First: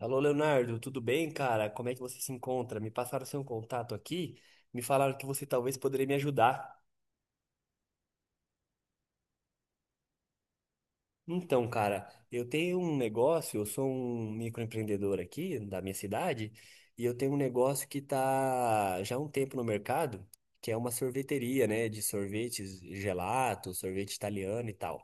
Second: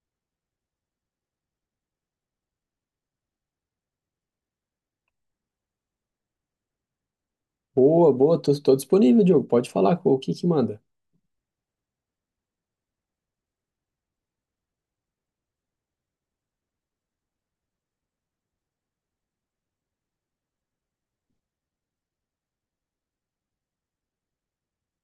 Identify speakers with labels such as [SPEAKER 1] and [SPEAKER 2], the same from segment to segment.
[SPEAKER 1] Alô, Leonardo, tudo bem, cara? Como é que você se encontra? Me passaram seu contato aqui, me falaram que você talvez poderia me ajudar.
[SPEAKER 2] Boa, boa, tô disponível, Diogo. Pode falar, o que que manda?
[SPEAKER 1] Então, cara, eu tenho um negócio, eu sou um microempreendedor aqui da minha cidade, e eu tenho um negócio que tá já há um tempo no mercado, que é uma sorveteria, né, de sorvetes, gelato, sorvete italiano e tal.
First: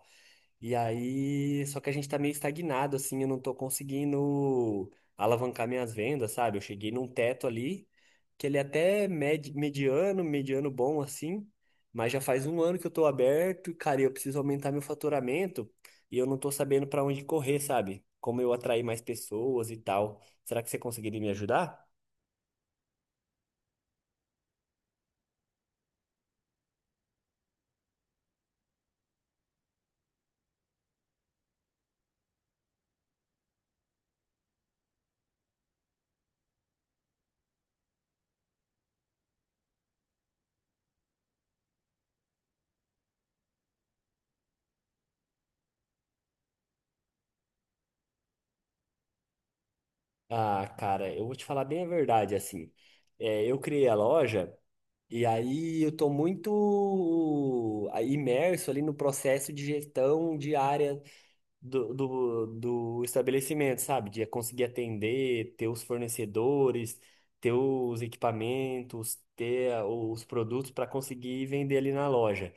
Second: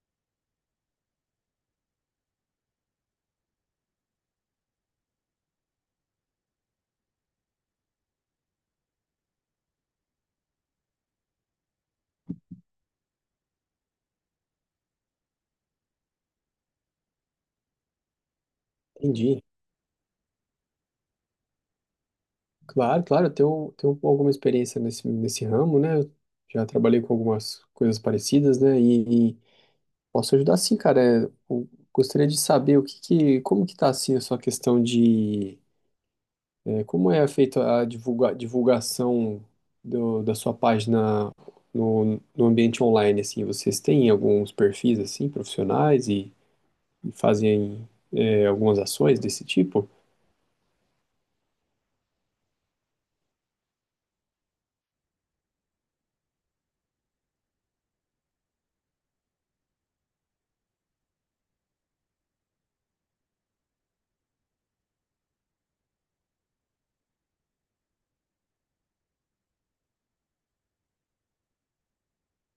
[SPEAKER 1] E aí, só que a gente tá meio estagnado, assim, eu não tô conseguindo alavancar minhas vendas, sabe? Eu cheguei num teto ali, que ele é até mediano, mediano bom, assim, mas já faz um ano que eu tô aberto, e, cara, eu preciso aumentar meu faturamento e eu não tô sabendo pra onde correr, sabe? Como eu atrair mais
[SPEAKER 2] Entendi.
[SPEAKER 1] pessoas e tal. Será que você conseguiria me ajudar?
[SPEAKER 2] Claro, claro, eu tenho alguma experiência nesse ramo, né? Eu já trabalhei com algumas coisas parecidas, né? E posso ajudar sim, cara. Eu gostaria de saber como que tá assim a sua questão de como é feita a divulgação da sua página no ambiente online, assim? Vocês têm alguns perfis, assim, profissionais e fazem algumas ações desse tipo?
[SPEAKER 1] Ah, cara, eu vou te falar bem a verdade, assim. É, eu criei a loja. E aí eu estou muito imerso ali no processo de gestão diária do estabelecimento, sabe? De conseguir atender, ter os fornecedores, ter os equipamentos, ter os produtos para conseguir vender ali na loja.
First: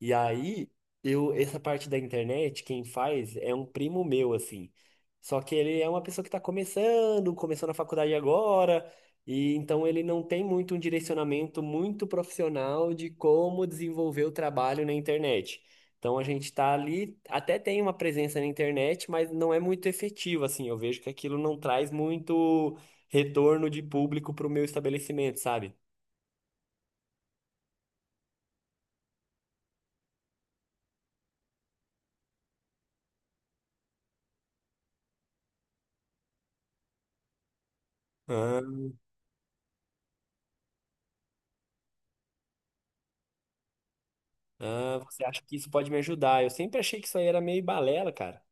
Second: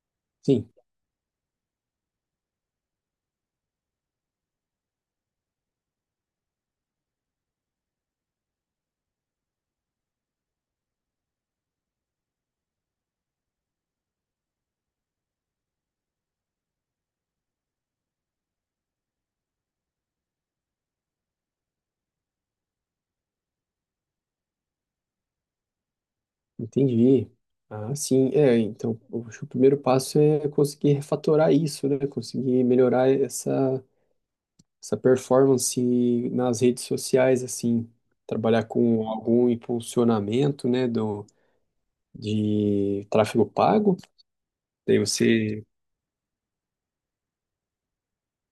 [SPEAKER 1] E
[SPEAKER 2] Sim,
[SPEAKER 1] aí, eu, essa parte da internet, quem faz é um primo meu, assim. Só que ele é uma pessoa que está começando, começou na faculdade agora, e então ele não tem muito um direcionamento muito profissional de como desenvolver o trabalho na internet. Então a gente está ali, até tem uma presença na internet, mas não é muito efetiva, assim. Eu vejo que aquilo não traz muito retorno de público para o meu estabelecimento, sabe?
[SPEAKER 2] entendi. Ah, sim, então, eu acho que o primeiro passo é conseguir refatorar isso, né? Conseguir melhorar essa performance nas redes sociais, assim. Trabalhar com algum impulsionamento, né, de tráfego pago.
[SPEAKER 1] Ah,
[SPEAKER 2] Daí
[SPEAKER 1] você acha que
[SPEAKER 2] você,
[SPEAKER 1] isso pode me ajudar? Eu sempre achei que isso aí era meio balela, cara.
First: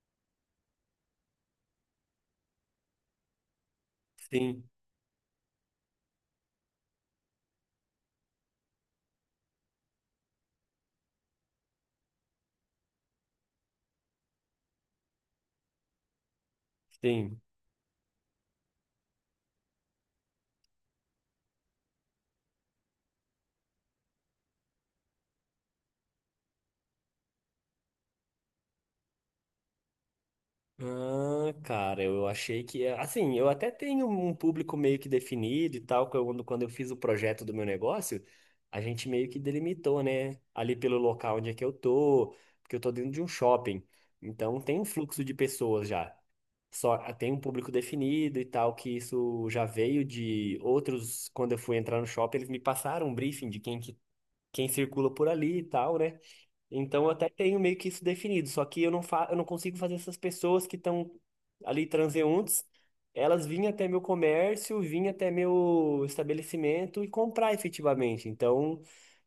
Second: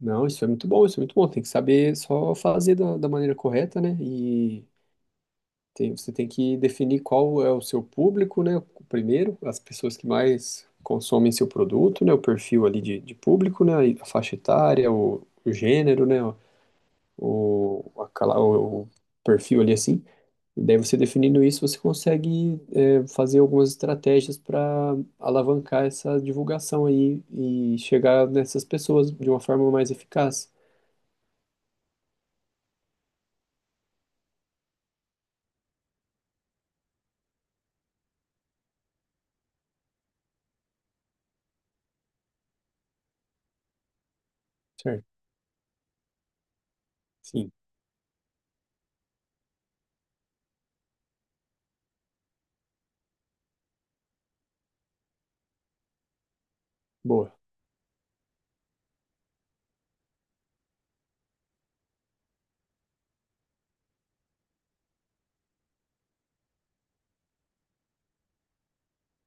[SPEAKER 2] não, isso é muito bom, isso é muito bom. Tem que saber só fazer da maneira correta, né? E
[SPEAKER 1] Sim,
[SPEAKER 2] tem, você tem que definir qual é o seu público, né? Primeiro, as pessoas que mais consomem seu produto, né? O perfil ali de público, né? A faixa etária, o gênero, né?
[SPEAKER 1] sim.
[SPEAKER 2] O, a cala- o perfil ali assim. E daí você definindo isso, você consegue fazer algumas estratégias para alavancar essa divulgação aí e chegar nessas pessoas de uma forma mais eficaz.
[SPEAKER 1] Ah, cara, eu achei que. É, assim, eu até tenho um público meio que definido e tal. Quando eu fiz o projeto do meu negócio, a gente meio que delimitou, né? Ali pelo local onde é que eu tô, porque eu tô dentro de um shopping. Então tem um
[SPEAKER 2] Certo,
[SPEAKER 1] fluxo de pessoas já. Só tem um
[SPEAKER 2] sim,
[SPEAKER 1] público definido e tal, que isso já veio de outros. Quando eu fui entrar no shopping, eles me passaram um briefing de quem circula por ali e tal, né? Então eu até
[SPEAKER 2] boa.
[SPEAKER 1] tenho meio que isso definido, só que eu não fa eu não consigo fazer essas pessoas que estão ali transeuntes, elas vinham até meu comércio, vinham até meu estabelecimento e comprar efetivamente. Então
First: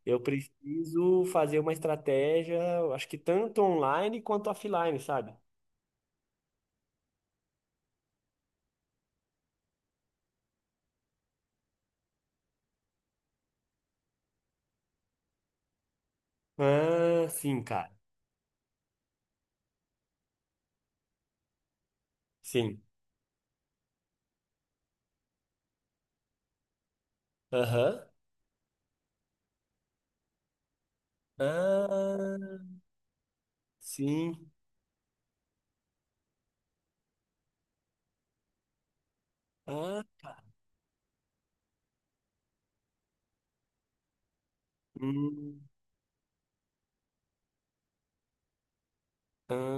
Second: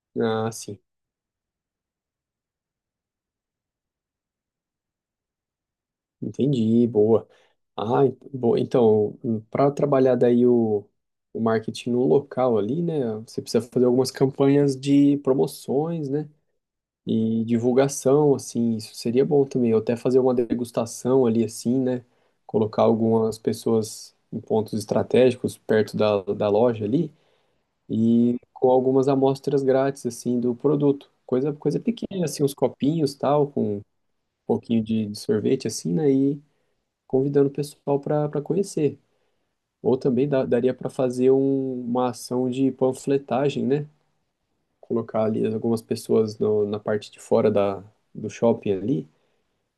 [SPEAKER 1] eu
[SPEAKER 2] Ah, sim,
[SPEAKER 1] preciso fazer uma estratégia, eu acho que tanto online quanto offline, sabe?
[SPEAKER 2] entendi, boa. Boa. Então, para trabalhar daí o marketing no local ali, né? Você precisa fazer algumas campanhas de promoções, né?
[SPEAKER 1] Ah,
[SPEAKER 2] E
[SPEAKER 1] sim, cara.
[SPEAKER 2] divulgação, assim, isso seria bom também. Ou até fazer uma degustação ali, assim, né?
[SPEAKER 1] Sim.
[SPEAKER 2] Colocar algumas pessoas em pontos estratégicos perto da loja ali
[SPEAKER 1] Aham.
[SPEAKER 2] e com algumas amostras grátis, assim, do produto. Coisa, coisa pequena, assim, uns
[SPEAKER 1] Ah,
[SPEAKER 2] copinhos, tal, com
[SPEAKER 1] sim.
[SPEAKER 2] pouquinho de sorvete assim, né? E convidando o pessoal para conhecer. Ou
[SPEAKER 1] Ah,
[SPEAKER 2] também daria para fazer uma ação de panfletagem, né? Colocar ali
[SPEAKER 1] hum.
[SPEAKER 2] algumas pessoas na parte de fora da, do shopping ali,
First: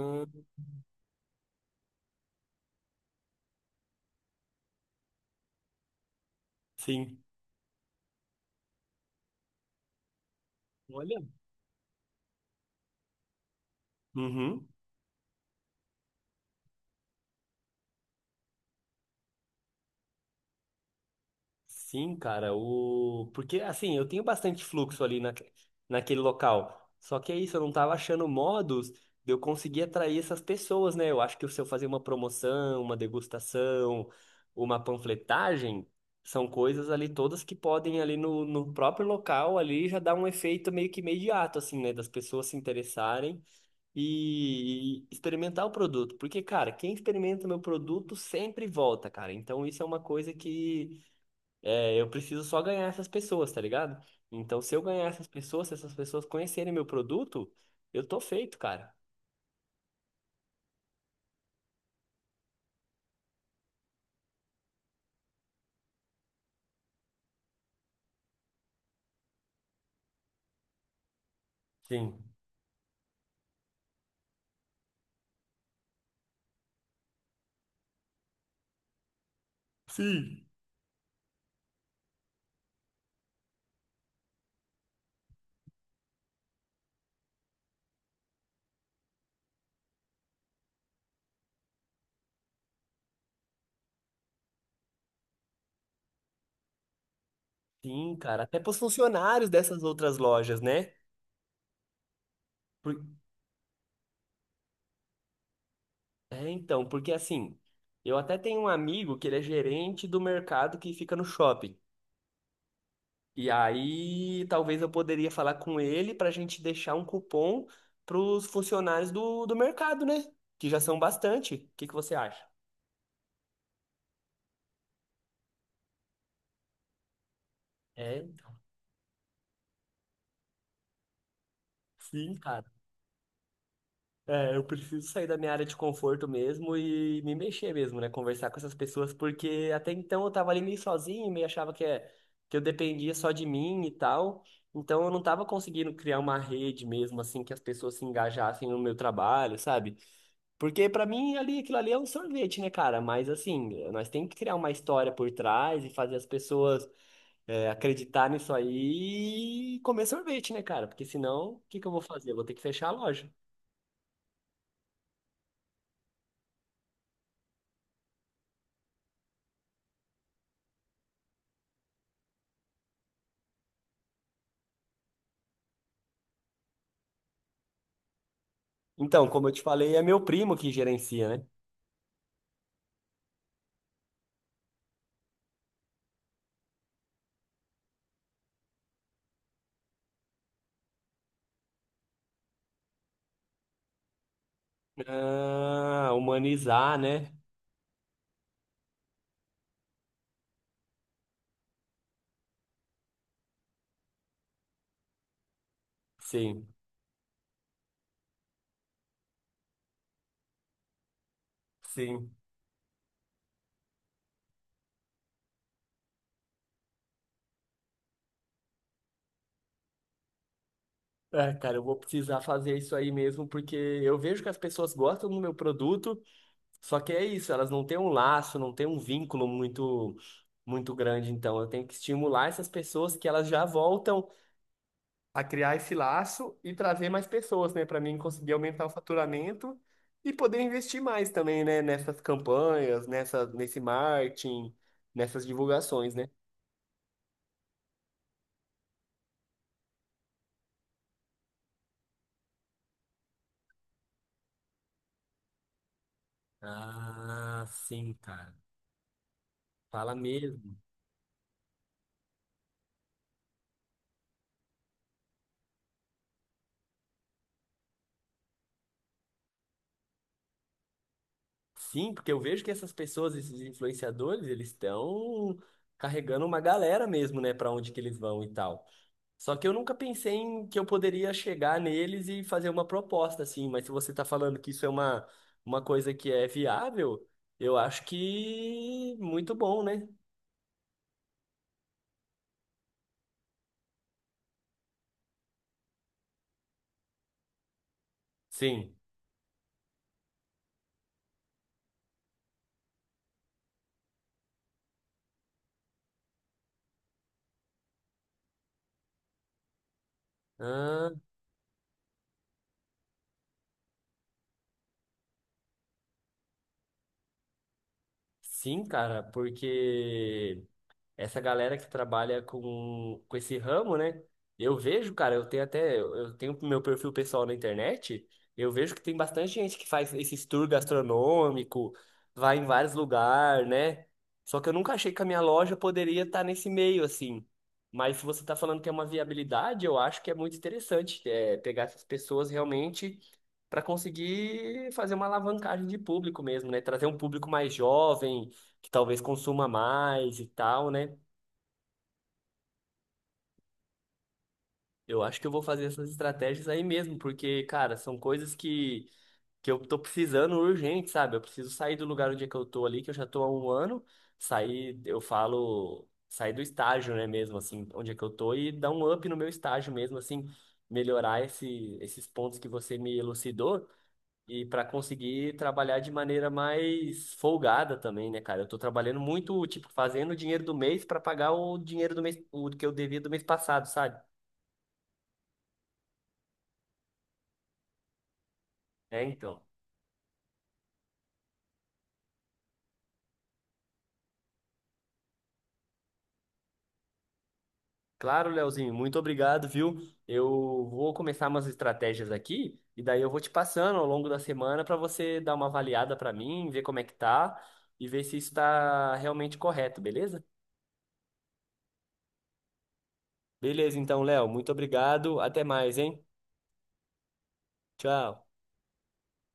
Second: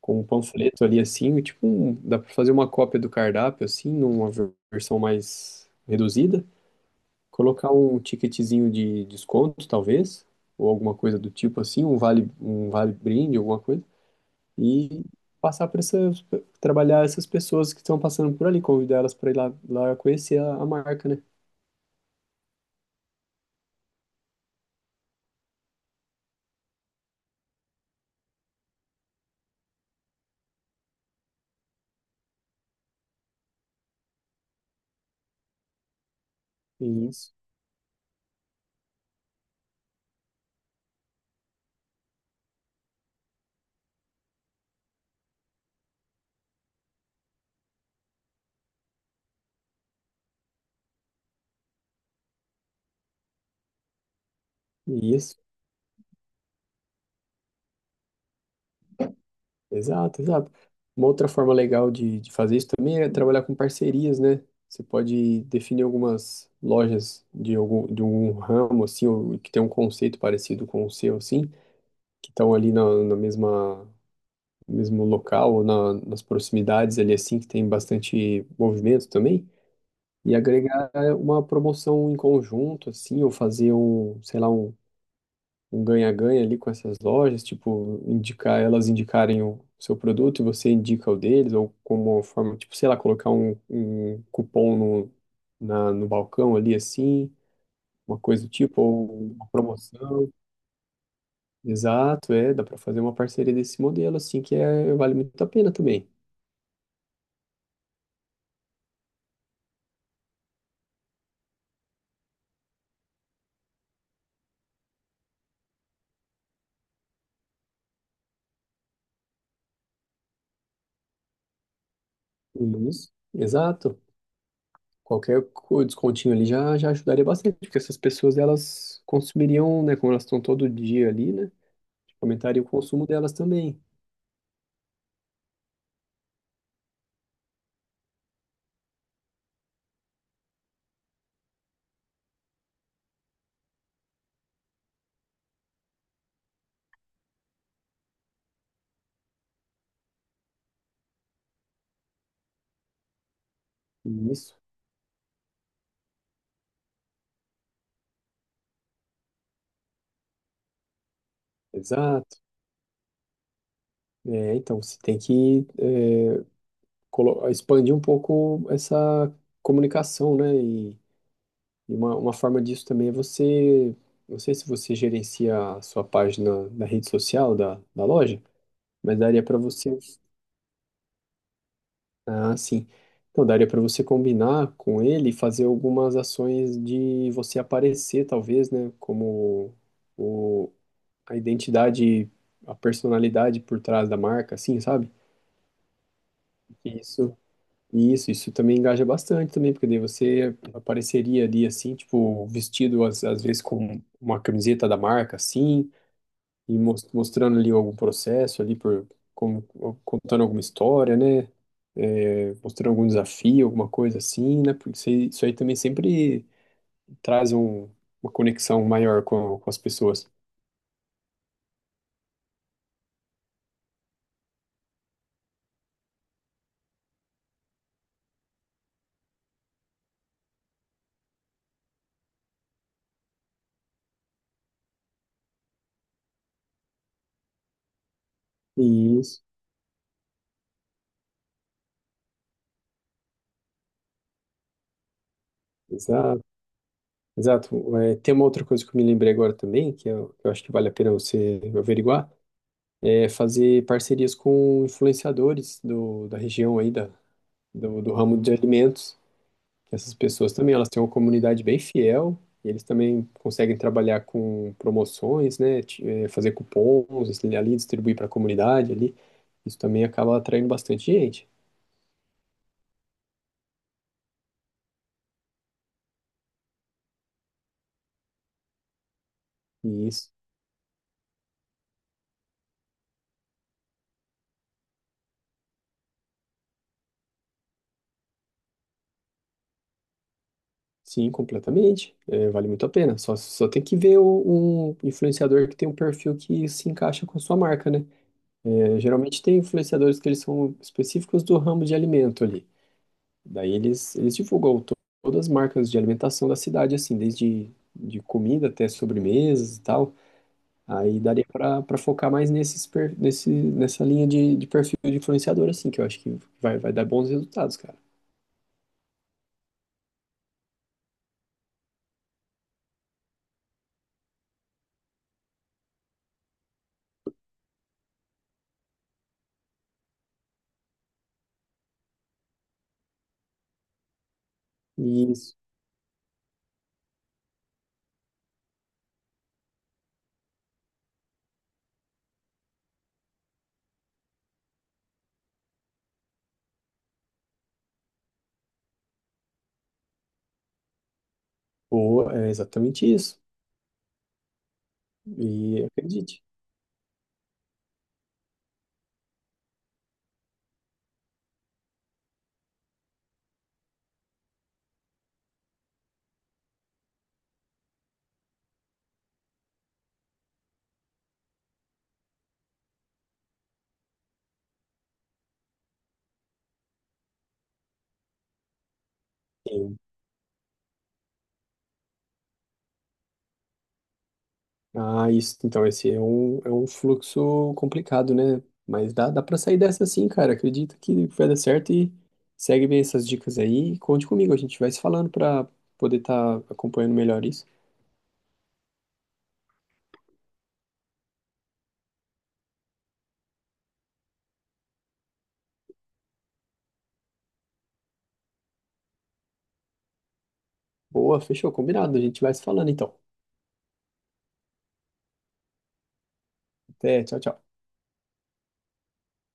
[SPEAKER 2] com um panfleto ali assim, tipo, dá para fazer uma cópia do cardápio assim, numa versão mais reduzida.
[SPEAKER 1] sim.
[SPEAKER 2] Colocar um ticketzinho de desconto, talvez, ou alguma coisa
[SPEAKER 1] Olha.
[SPEAKER 2] do tipo assim, um vale brinde, alguma coisa
[SPEAKER 1] Uhum.
[SPEAKER 2] e passar por essas, trabalhar essas pessoas que estão passando por ali, convidar elas para ir lá, lá conhecer a marca, né?
[SPEAKER 1] Sim, cara, o... porque assim, eu tenho bastante fluxo ali na... naquele local. Só que é isso, eu não tava achando modos de eu conseguir atrair essas pessoas, né? Eu acho que se eu fazer uma promoção, uma degustação, uma panfletagem, são coisas ali
[SPEAKER 2] Isso,
[SPEAKER 1] todas que podem ali no próprio local ali já dar um efeito meio que imediato, assim, né? Das pessoas se interessarem e experimentar o produto. Porque, cara, quem experimenta meu produto sempre volta, cara. Então isso é uma coisa que é, eu preciso só ganhar essas pessoas, tá ligado? Então, se eu ganhar essas
[SPEAKER 2] isso,
[SPEAKER 1] pessoas, se essas pessoas conhecerem meu produto, eu tô feito, cara.
[SPEAKER 2] exato, exato. Uma outra forma legal de fazer isso também é trabalhar com parcerias, né? Você pode definir algumas lojas de algum, de um ramo, assim, ou que tem um conceito parecido com o seu, assim,
[SPEAKER 1] Sim.
[SPEAKER 2] que estão ali no mesmo local ou nas proximidades ali, assim, que tem bastante movimento também. E
[SPEAKER 1] Sim.
[SPEAKER 2] agregar uma promoção em conjunto, assim, ou fazer um, sei lá, um ganha-ganha ali com essas lojas, tipo, indicar elas indicarem o seu produto e você indica o deles, ou como uma forma, tipo, sei lá, colocar um cupom no balcão ali, assim,
[SPEAKER 1] Sim,
[SPEAKER 2] uma
[SPEAKER 1] cara.
[SPEAKER 2] coisa do
[SPEAKER 1] Até pros
[SPEAKER 2] tipo, ou uma
[SPEAKER 1] funcionários dessas outras
[SPEAKER 2] promoção.
[SPEAKER 1] lojas, né?
[SPEAKER 2] Exato, é, dá para fazer
[SPEAKER 1] Por-
[SPEAKER 2] uma parceria desse modelo, assim, que é, vale muito a pena também.
[SPEAKER 1] É, então, porque assim, eu até tenho um amigo que ele é gerente do mercado que fica no shopping. E aí, talvez eu poderia falar com ele pra gente deixar um cupom pros funcionários do mercado, né? Que já são bastante. O que que você acha?
[SPEAKER 2] Isso, exato. Qualquer descontinho ali já ajudaria bastante, porque essas
[SPEAKER 1] É,
[SPEAKER 2] pessoas elas consumiriam, né, como elas estão todo dia ali, né,
[SPEAKER 1] sim,
[SPEAKER 2] aumentaria
[SPEAKER 1] cara.
[SPEAKER 2] o consumo delas também.
[SPEAKER 1] É, eu preciso sair da minha área de conforto mesmo e me mexer mesmo, né? Conversar com essas pessoas, porque até então eu tava ali meio sozinho, meio achava que, é, que eu dependia só de mim e tal. Então eu não tava conseguindo criar uma rede mesmo, assim, que as pessoas se engajassem no meu trabalho, sabe? Porque pra mim ali, aquilo ali é um sorvete, né, cara? Mas assim, nós temos que criar
[SPEAKER 2] Isso,
[SPEAKER 1] uma história por trás e fazer as pessoas acreditar nisso aí e comer sorvete, né, cara? Porque senão, o que que eu vou fazer? Eu
[SPEAKER 2] exato.
[SPEAKER 1] vou ter que fechar a loja.
[SPEAKER 2] É, então você tem que expandir um pouco essa comunicação, né, e, uma forma disso também é você, não sei se você gerencia a sua página da rede social da loja, mas
[SPEAKER 1] Então,
[SPEAKER 2] daria
[SPEAKER 1] como eu
[SPEAKER 2] para
[SPEAKER 1] te falei,
[SPEAKER 2] você.
[SPEAKER 1] é meu primo que gerencia, né?
[SPEAKER 2] Ah, sim. Então, daria para você combinar com ele e fazer algumas ações de você aparecer, talvez, né? Como o, a identidade, a personalidade por trás da marca, assim, sabe?
[SPEAKER 1] Ah, humanizar, né?
[SPEAKER 2] Isso, isso também engaja bastante também, porque daí você apareceria ali, assim, tipo, vestido às vezes com uma camiseta da marca, assim,
[SPEAKER 1] Sim,
[SPEAKER 2] e mostrando ali algum processo ali por como contando alguma história, né?
[SPEAKER 1] sim.
[SPEAKER 2] É, mostrando algum desafio, alguma coisa assim, né? Porque isso aí também sempre traz uma conexão maior com as pessoas.
[SPEAKER 1] É, cara, eu vou precisar fazer isso aí mesmo, porque eu vejo que as pessoas gostam do meu produto, só que é isso, elas não têm um laço, não têm um vínculo muito, muito grande. Então, eu tenho que estimular essas pessoas que elas já voltam. A criar esse laço e trazer mais pessoas, né, para mim conseguir aumentar o
[SPEAKER 2] Isso,
[SPEAKER 1] faturamento e poder investir mais também, né, nessas campanhas, nesse marketing, nessas divulgações, né?
[SPEAKER 2] exato, exato. É, tem uma outra coisa que eu me lembrei agora também, que eu acho que vale a pena você averiguar, é fazer parcerias com influenciadores da região aí,
[SPEAKER 1] Ah, sim,
[SPEAKER 2] do ramo
[SPEAKER 1] cara.
[SPEAKER 2] de alimentos.
[SPEAKER 1] Fala
[SPEAKER 2] Essas pessoas também,
[SPEAKER 1] mesmo.
[SPEAKER 2] elas têm uma comunidade bem fiel, e eles também conseguem trabalhar com promoções, né, fazer cupons, assim, ali distribuir para a comunidade ali. Isso também acaba atraindo bastante gente.
[SPEAKER 1] Sim, porque eu vejo que essas pessoas, esses influenciadores, eles estão carregando uma galera mesmo, né, para onde que eles vão e tal. Só que eu nunca
[SPEAKER 2] E isso,
[SPEAKER 1] pensei em que eu poderia chegar neles e fazer uma proposta assim, mas se você está falando que isso é uma coisa que é viável, eu acho que muito bom, né?
[SPEAKER 2] sim, completamente. Eh, vale muito a pena. Só, só tem que ver um influenciador que tem um perfil que se encaixa com a sua marca, né?
[SPEAKER 1] Sim.
[SPEAKER 2] Eh, geralmente tem influenciadores que eles são específicos do ramo de alimento ali. Daí eles todas as marcas de alimentação da cidade, assim, desde de comida até sobremesas e tal.
[SPEAKER 1] Ah,
[SPEAKER 2] Aí daria para focar mais nessa linha de perfil de influenciador, assim, que eu acho que vai dar bons resultados, cara.
[SPEAKER 1] sim, cara, porque essa galera que trabalha com esse ramo, né? Eu vejo, cara, eu tenho meu perfil pessoal na internet, eu vejo que tem bastante gente que faz esses tour gastronômico, vai em vários lugares, né? Só que eu nunca achei que a minha
[SPEAKER 2] Isso.
[SPEAKER 1] loja poderia estar nesse meio, assim. Mas se você está falando que é uma viabilidade, eu acho que é muito interessante, é, pegar essas pessoas realmente para conseguir fazer uma alavancagem de público mesmo, né? Trazer um público mais jovem, que talvez consuma mais e tal, né?
[SPEAKER 2] Boa, é exatamente isso.
[SPEAKER 1] Eu acho que eu vou fazer
[SPEAKER 2] E
[SPEAKER 1] essas
[SPEAKER 2] acredite.
[SPEAKER 1] estratégias aí mesmo, porque, cara, são coisas que eu tô precisando urgente, sabe? Eu preciso sair do lugar onde é que eu tô ali, que eu já tô há um ano, sair, eu falo, sair do estágio, né, mesmo, assim, onde é que eu tô, e dar um up no meu estágio mesmo, assim, melhorar esses pontos que você me elucidou, e para conseguir trabalhar de maneira mais folgada também, né, cara? Eu tô trabalhando muito, tipo, fazendo o dinheiro do mês para pagar o dinheiro do mês, o que eu devia do mês passado, sabe?
[SPEAKER 2] Ah, isso, então esse é um fluxo complicado, né? Mas
[SPEAKER 1] É,
[SPEAKER 2] dá, dá para
[SPEAKER 1] então.
[SPEAKER 2] sair dessa sim, cara. Acredito que vai dar certo e segue bem essas dicas aí. E conte comigo, a gente vai se falando para poder estar acompanhando melhor isso.
[SPEAKER 1] Claro, Leozinho, muito obrigado, viu? Eu vou começar umas estratégias aqui e daí eu vou te passando ao longo da semana para você dar uma avaliada para mim, ver como é que tá e ver se isso está realmente correto, beleza?
[SPEAKER 2] Boa, fechou, combinado. A gente vai se falando então.
[SPEAKER 1] Beleza, então, Léo, muito obrigado. Até mais, hein?
[SPEAKER 2] Até, tchau, tchau.
[SPEAKER 1] Tchau.